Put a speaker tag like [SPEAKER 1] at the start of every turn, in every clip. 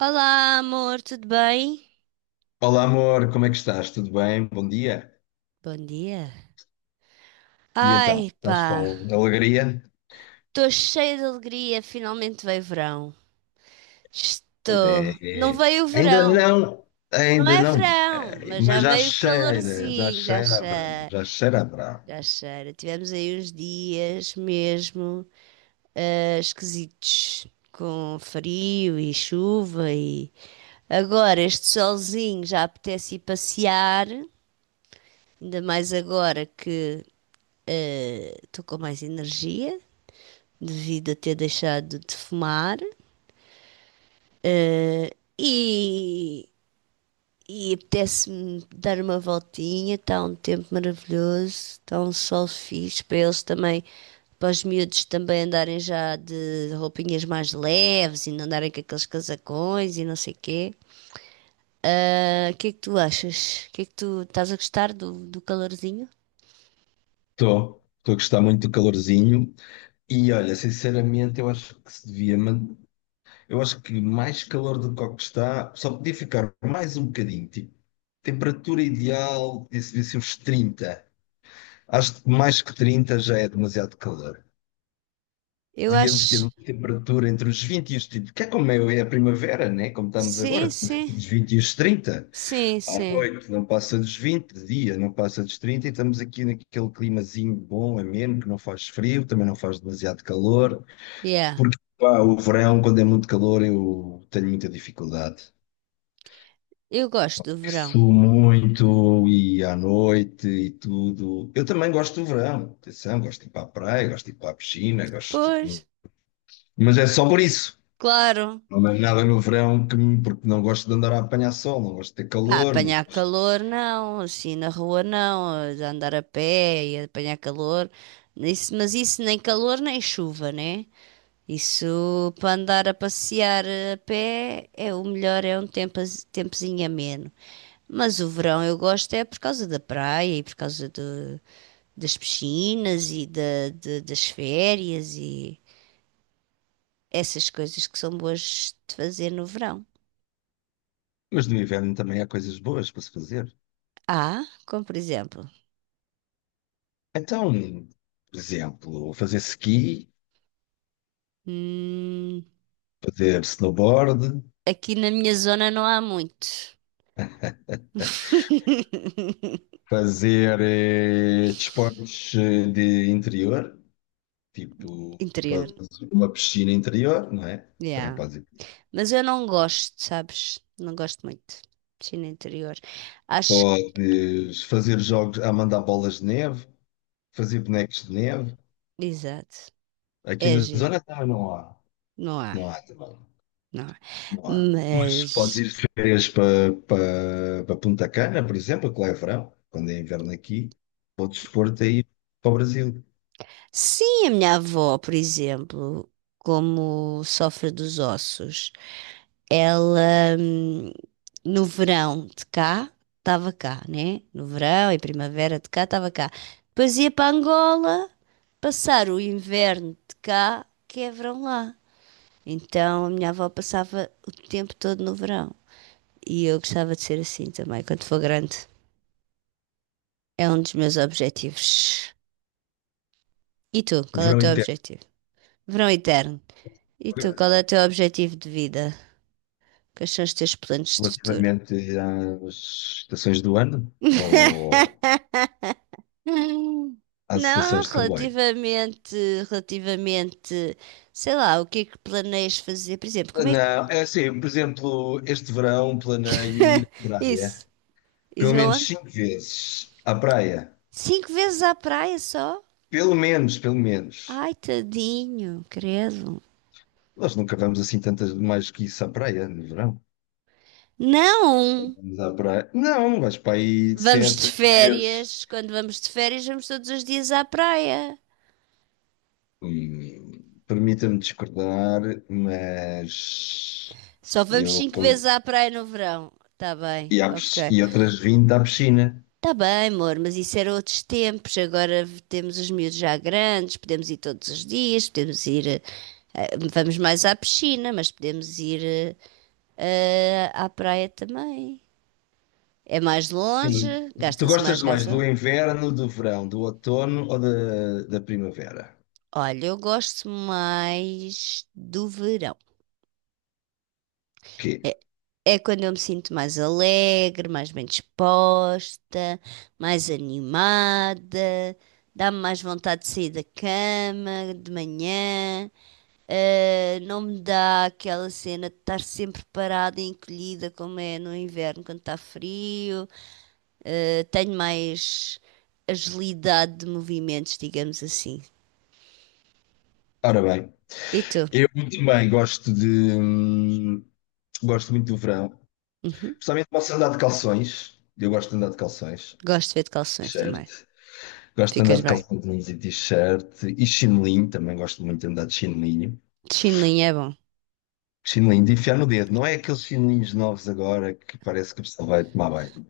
[SPEAKER 1] Olá, amor, tudo bem?
[SPEAKER 2] Olá, amor, como é que estás? Tudo bem? Bom dia.
[SPEAKER 1] Bom dia.
[SPEAKER 2] E então,
[SPEAKER 1] Ai,
[SPEAKER 2] estás
[SPEAKER 1] pá,
[SPEAKER 2] com alegria?
[SPEAKER 1] estou cheia de alegria, finalmente veio verão.
[SPEAKER 2] Pois é.
[SPEAKER 1] Estou. Não
[SPEAKER 2] É.
[SPEAKER 1] veio o verão. Não
[SPEAKER 2] Ainda
[SPEAKER 1] é
[SPEAKER 2] não,
[SPEAKER 1] verão, mas já
[SPEAKER 2] mas
[SPEAKER 1] veio o
[SPEAKER 2] já
[SPEAKER 1] calorzinho, já
[SPEAKER 2] cheira a verão,
[SPEAKER 1] cheira,
[SPEAKER 2] já cheira a verão.
[SPEAKER 1] já cheira. Tivemos aí uns dias mesmo esquisitos, com frio e chuva e agora este solzinho já apetece ir passear, ainda mais agora que estou com mais energia, devido a ter deixado de fumar. E, e apetece-me dar uma voltinha, está um tempo maravilhoso, está um sol fixe para eles também, para os miúdos também andarem já de roupinhas mais leves e não andarem com aqueles casacões e não sei o quê. Ah, O que é que tu achas? O que é que tu estás a gostar do calorzinho?
[SPEAKER 2] Estou a gostar muito do calorzinho e olha, sinceramente, eu acho que se devia, man- eu acho que mais calor do que o que está, só podia ficar mais um bocadinho, tipo, temperatura ideal, devia ser uns 30. Acho que mais que 30 já é demasiado calor.
[SPEAKER 1] Eu
[SPEAKER 2] Devíamos ter
[SPEAKER 1] acho.
[SPEAKER 2] uma temperatura entre os 20 e os 30, que é como é a primavera, né? Como estamos agora,
[SPEAKER 1] Sim,
[SPEAKER 2] dos
[SPEAKER 1] sim,
[SPEAKER 2] os 20 e os 30.
[SPEAKER 1] sim,
[SPEAKER 2] À
[SPEAKER 1] sim.
[SPEAKER 2] noite não passa dos 20, de dia não passa dos 30, e estamos aqui naquele climazinho bom, ameno, que não faz frio, também não faz demasiado calor,
[SPEAKER 1] Yeah,
[SPEAKER 2] porque pá, o verão, quando é muito calor, eu tenho muita dificuldade.
[SPEAKER 1] eu gosto do verão.
[SPEAKER 2] Suo muito e à noite e tudo. Eu também gosto do verão, atenção, gosto de ir para a praia, gosto de ir para a piscina, gosto
[SPEAKER 1] Pois,
[SPEAKER 2] de... Mas é só por isso.
[SPEAKER 1] claro.
[SPEAKER 2] Não é nada no verão que me- porque não gosto de andar a apanhar sol, não gosto de ter
[SPEAKER 1] Ah,
[SPEAKER 2] calor, não-
[SPEAKER 1] apanhar calor não, assim na rua não, a andar a pé e apanhar calor. Isso, mas isso nem calor nem chuva, né? Isso para andar a passear a pé é o melhor, é um tempozinho ameno. Mas o verão eu gosto é por causa da praia e por causa das piscinas e das férias e essas coisas que são boas de fazer no verão.
[SPEAKER 2] mas no inverno também há coisas boas para se fazer.
[SPEAKER 1] Ah, como por exemplo.
[SPEAKER 2] Então, por exemplo, fazer ski,
[SPEAKER 1] Hum.
[SPEAKER 2] fazer snowboard,
[SPEAKER 1] Aqui na minha zona não há muitos.
[SPEAKER 2] fazer desportos de interior, tipo,
[SPEAKER 1] Interior,
[SPEAKER 2] podes ir para uma piscina interior, não é? Também
[SPEAKER 1] yeah.
[SPEAKER 2] podes ir.
[SPEAKER 1] Mas eu não gosto, sabes? Não gosto muito de China interior. Acho que,
[SPEAKER 2] Podes fazer jogos a mandar bolas de neve, fazer bonecos de neve.
[SPEAKER 1] exato,
[SPEAKER 2] Aqui
[SPEAKER 1] é
[SPEAKER 2] na
[SPEAKER 1] giro.
[SPEAKER 2] zona também não há.
[SPEAKER 1] Não há,
[SPEAKER 2] Não há também.
[SPEAKER 1] não há.
[SPEAKER 2] Não há. Mas podes
[SPEAKER 1] Mas
[SPEAKER 2] ir de férias para Punta Cana, por exemplo, que lá é verão, quando é inverno aqui, podes pôr-te aí para o Brasil.
[SPEAKER 1] sim, a minha avó, por exemplo, como sofre dos ossos, ela, no verão de cá, estava cá, né? No verão e primavera de cá, estava cá. Depois ia para Angola passar o inverno de cá, que é verão lá. Então a minha avó passava o tempo todo no verão. E eu gostava de ser assim também, quando for grande. É um dos meus objetivos. E tu,
[SPEAKER 2] O
[SPEAKER 1] qual é o
[SPEAKER 2] verão
[SPEAKER 1] teu
[SPEAKER 2] inteiro,
[SPEAKER 1] objetivo? Verão eterno. E tu, qual é o teu objetivo de vida? Quais são os teus planos de futuro?
[SPEAKER 2] relativamente às estações do ano ou
[SPEAKER 1] Hum.
[SPEAKER 2] às
[SPEAKER 1] Não,
[SPEAKER 2] estações de comboio.
[SPEAKER 1] relativamente, sei lá, o que é que planeias fazer? Por exemplo, como é que.
[SPEAKER 2] Não, é assim, por exemplo, este verão planeio ir à
[SPEAKER 1] Isso,
[SPEAKER 2] praia pelo
[SPEAKER 1] isso
[SPEAKER 2] menos
[SPEAKER 1] aonde?
[SPEAKER 2] cinco vezes à praia.
[SPEAKER 1] Cinco vezes à praia só?
[SPEAKER 2] Pelo menos, pelo menos.
[SPEAKER 1] Ai, tadinho, credo.
[SPEAKER 2] Nós nunca vamos assim tantas mais que isso à praia no verão.
[SPEAKER 1] Não!
[SPEAKER 2] Vamos à praia. Não, vais para aí
[SPEAKER 1] Vamos
[SPEAKER 2] sete,
[SPEAKER 1] de
[SPEAKER 2] oito vezes.
[SPEAKER 1] férias, quando vamos de férias, vamos todos os dias à praia.
[SPEAKER 2] Permita-me discordar, mas
[SPEAKER 1] Só vamos
[SPEAKER 2] eu
[SPEAKER 1] cinco vezes
[SPEAKER 2] com-
[SPEAKER 1] à praia no verão. Tá bem,
[SPEAKER 2] e,
[SPEAKER 1] ok.
[SPEAKER 2] e outras 20 à piscina.
[SPEAKER 1] Tá bem, amor, mas isso era outros tempos. Agora temos os miúdos já grandes, podemos ir todos os dias, podemos ir. Vamos mais à piscina, mas podemos ir à praia também. É mais
[SPEAKER 2] Sim.
[SPEAKER 1] longe,
[SPEAKER 2] Tu
[SPEAKER 1] gasta-se
[SPEAKER 2] gostas
[SPEAKER 1] mais
[SPEAKER 2] mais do
[SPEAKER 1] gasol.
[SPEAKER 2] inverno, do verão, do outono ou da, da primavera?
[SPEAKER 1] Olha, eu gosto mais do verão.
[SPEAKER 2] Quê?
[SPEAKER 1] É, é quando eu me sinto mais alegre, mais bem disposta, mais animada, dá-me mais vontade de sair da cama de manhã. Não me dá aquela cena de estar sempre parada e encolhida, como é no inverno, quando está frio. Tenho mais agilidade de movimentos, digamos assim.
[SPEAKER 2] Ora bem,
[SPEAKER 1] E tu?
[SPEAKER 2] eu também gosto muito do verão.
[SPEAKER 1] Uhum.
[SPEAKER 2] Principalmente posso andar de calções. Eu gosto de andar de calções.
[SPEAKER 1] Gosto de ver de calções também.
[SPEAKER 2] Certo. Gosto de andar
[SPEAKER 1] Ficas
[SPEAKER 2] de
[SPEAKER 1] bem.
[SPEAKER 2] calções e t-shirt e chinelinho, também gosto muito de andar de chinelinho.
[SPEAKER 1] De chinelinho é bom.
[SPEAKER 2] Chinelinho de enfiar no dedo, não é aqueles chinelinhos novos agora que parece que a pessoa vai tomar banho.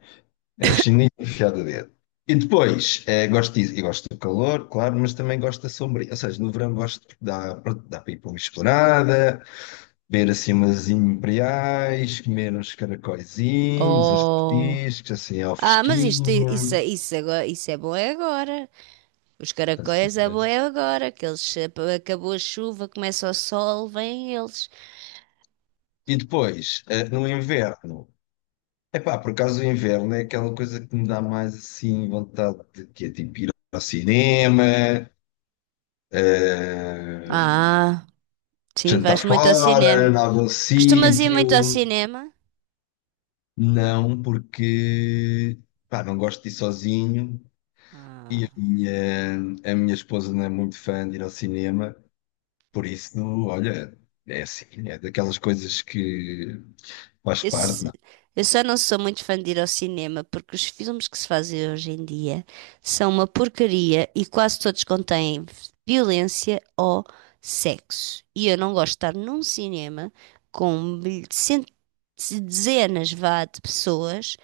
[SPEAKER 2] É o chinelinho de enfiar no dedo. E depois, gosto disso, eu gosto do calor, claro, mas também gosto da sombra. Ou seja, no verão gosto de dar pronto, dá para ir para uma esplanada, ver assim umas imperiais, comer uns caracóizinhos, uns
[SPEAKER 1] Oh.
[SPEAKER 2] petiscos, assim ao
[SPEAKER 1] Ah, mas isto, isso,
[SPEAKER 2] fresquinho.
[SPEAKER 1] isso, agora, isso é bom é agora. Os
[SPEAKER 2] Estás a
[SPEAKER 1] caracóis é
[SPEAKER 2] ver?
[SPEAKER 1] bom é agora. Que eles, acabou a chuva, começa o sol, vêm eles.
[SPEAKER 2] E depois, no inverno, Epá, por acaso o inverno é aquela coisa que me dá mais assim vontade de que é tipo ir ao cinema, eh,
[SPEAKER 1] Ah, sim,
[SPEAKER 2] jantar
[SPEAKER 1] vais muito ao
[SPEAKER 2] fora,
[SPEAKER 1] cinema.
[SPEAKER 2] em algum
[SPEAKER 1] Costumas ir muito ao
[SPEAKER 2] sítio.
[SPEAKER 1] cinema?
[SPEAKER 2] Não, porque pá, não gosto de ir sozinho e
[SPEAKER 1] Ah.
[SPEAKER 2] a minha esposa não é muito fã de ir ao cinema, por isso, olha, é assim, é daquelas coisas que faz
[SPEAKER 1] Eu,
[SPEAKER 2] parte,
[SPEAKER 1] se- eu só não sou muito fã de ir ao cinema porque os filmes que se fazem hoje em dia são uma porcaria e quase todos contêm violência ou sexo. E eu não gosto de estar num cinema com dezenas, vá, de pessoas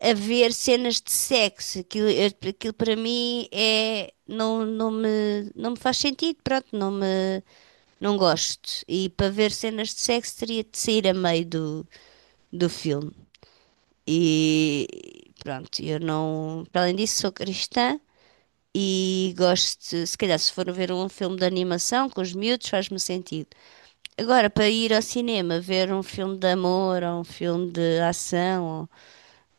[SPEAKER 1] a ver cenas de sexo. Aquilo, aquilo para mim é, não, não me faz sentido, pronto, não me. Não gosto. E para ver cenas de sexo teria de sair a meio do filme. E pronto, eu não. Para além disso, sou cristã e gosto. Se calhar, se for ver um filme de animação com os miúdos, faz-me sentido. Agora, para ir ao cinema ver um filme de amor ou um filme de ação, ou,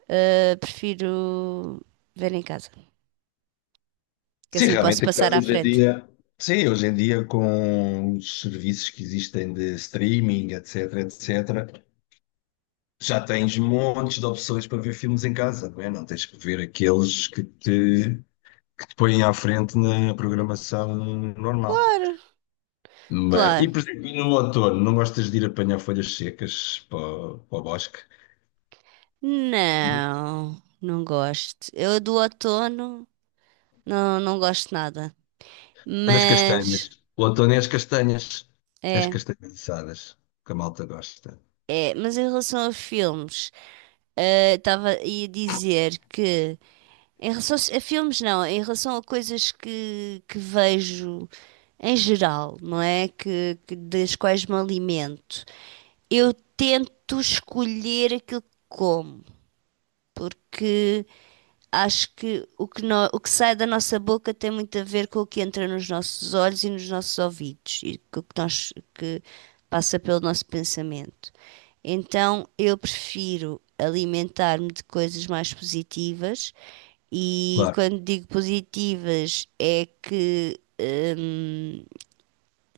[SPEAKER 1] ah, prefiro ver em casa, que
[SPEAKER 2] Sim,
[SPEAKER 1] assim posso
[SPEAKER 2] realmente as
[SPEAKER 1] passar
[SPEAKER 2] casas
[SPEAKER 1] à
[SPEAKER 2] hoje em
[SPEAKER 1] frente.
[SPEAKER 2] dia, sim, hoje em dia com os serviços que existem de streaming, etc, etc, já tens montes de opções para ver filmes em casa, não é? Não tens que ver aqueles que te põem à frente na programação normal.
[SPEAKER 1] Claro,
[SPEAKER 2] Mas, e
[SPEAKER 1] claro.
[SPEAKER 2] por exemplo, e no outono, não gostas de ir apanhar folhas secas para, o para o bosque?
[SPEAKER 1] Não, não gosto. Eu do outono. Não, não gosto de nada.
[SPEAKER 2] Das castanhas.
[SPEAKER 1] Mas
[SPEAKER 2] O outono é as castanhas. As
[SPEAKER 1] é,
[SPEAKER 2] castanhas assadas, que a malta gosta.
[SPEAKER 1] é. Mas em relação a filmes, eh, estava ia dizer que em relação a filmes não, em relação a coisas que vejo em geral, não é? Das quais me alimento. Eu tento escolher aquilo que como, porque acho que o que sai da nossa boca tem muito a ver com o que entra nos nossos olhos e nos nossos ouvidos e com o que nós que passa pelo nosso pensamento. Então, eu prefiro alimentar-me de coisas mais positivas e
[SPEAKER 2] Claro.
[SPEAKER 1] quando digo positivas é que hum,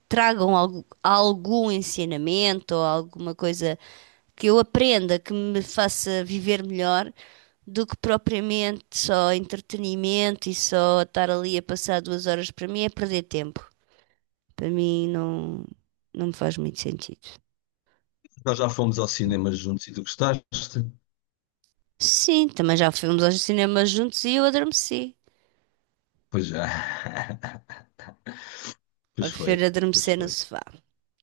[SPEAKER 1] tragam algum ensinamento ou alguma coisa que eu aprenda que me faça viver melhor do que propriamente só entretenimento e só estar ali a passar 2 horas para mim é perder tempo. Para mim não, não me faz muito sentido.
[SPEAKER 2] Nós já fomos ao cinema juntos e tu gostaste?
[SPEAKER 1] Sim, também já fomos aos cinemas juntos e eu adormeci.
[SPEAKER 2] Pois já.
[SPEAKER 1] Eu
[SPEAKER 2] Pois foi,
[SPEAKER 1] prefiro
[SPEAKER 2] pois
[SPEAKER 1] adormecer no
[SPEAKER 2] foi.
[SPEAKER 1] sofá,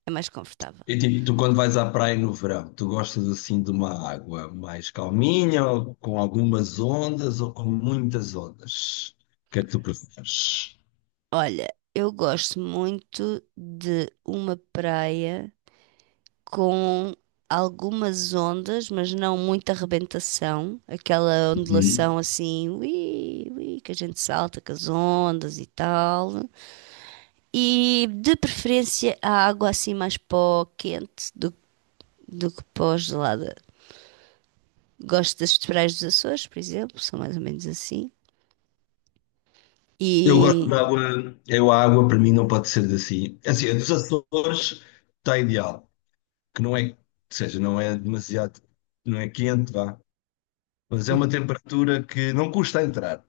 [SPEAKER 1] é mais confortável.
[SPEAKER 2] E tipo, tu quando vais à praia no verão, tu gostas assim de uma água mais calminha, ou com algumas ondas ou com muitas ondas? O que é que tu preferes?
[SPEAKER 1] Olha, eu gosto muito de uma praia com algumas ondas, mas não muita arrebentação, aquela
[SPEAKER 2] Uhum.
[SPEAKER 1] ondulação assim, ui, ui, que a gente salta com as ondas e tal. E de preferência a água assim mais para o quente do que para o gelada. Gosto das praias dos Açores, por exemplo, são mais ou menos assim.
[SPEAKER 2] Eu gosto de
[SPEAKER 1] E.
[SPEAKER 2] água, eu a água para mim não pode ser assim. Assim, a dos Açores está ideal, que não é, ou seja, não é demasiado, não é quente, vá, mas é uma temperatura que não custa a entrar.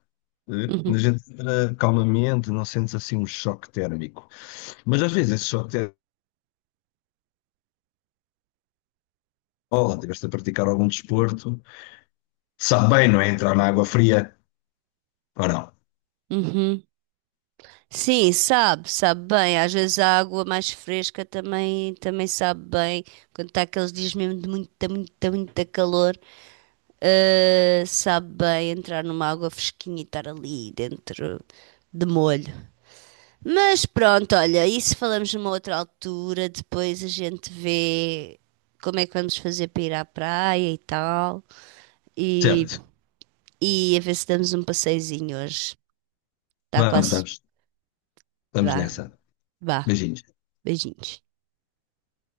[SPEAKER 2] Eh?
[SPEAKER 1] Uhum,
[SPEAKER 2] A gente entra calmamente, não sentes assim um choque térmico. Mas às vezes esse choque térmico, oh, estiveste a praticar algum desporto, sabe bem, não é? Entrar na água fria ou não.
[SPEAKER 1] uhum. Sim, sabe, sabe bem. Às vezes a água mais fresca também, também sabe bem. Quando está aqueles dias mesmo de muita, muita, muita calor, sabe bem entrar numa água fresquinha e estar ali dentro de molho. Mas pronto, olha, isso falamos numa outra altura. Depois a gente vê como é que vamos fazer para ir à praia e tal. E,
[SPEAKER 2] Certo,
[SPEAKER 1] e a ver se damos um passeiozinho hoje. Está
[SPEAKER 2] vamos,
[SPEAKER 1] quase.
[SPEAKER 2] vamos, estamos
[SPEAKER 1] Vá,
[SPEAKER 2] nessa.
[SPEAKER 1] vá.
[SPEAKER 2] Beijinhos.
[SPEAKER 1] Beijinhos.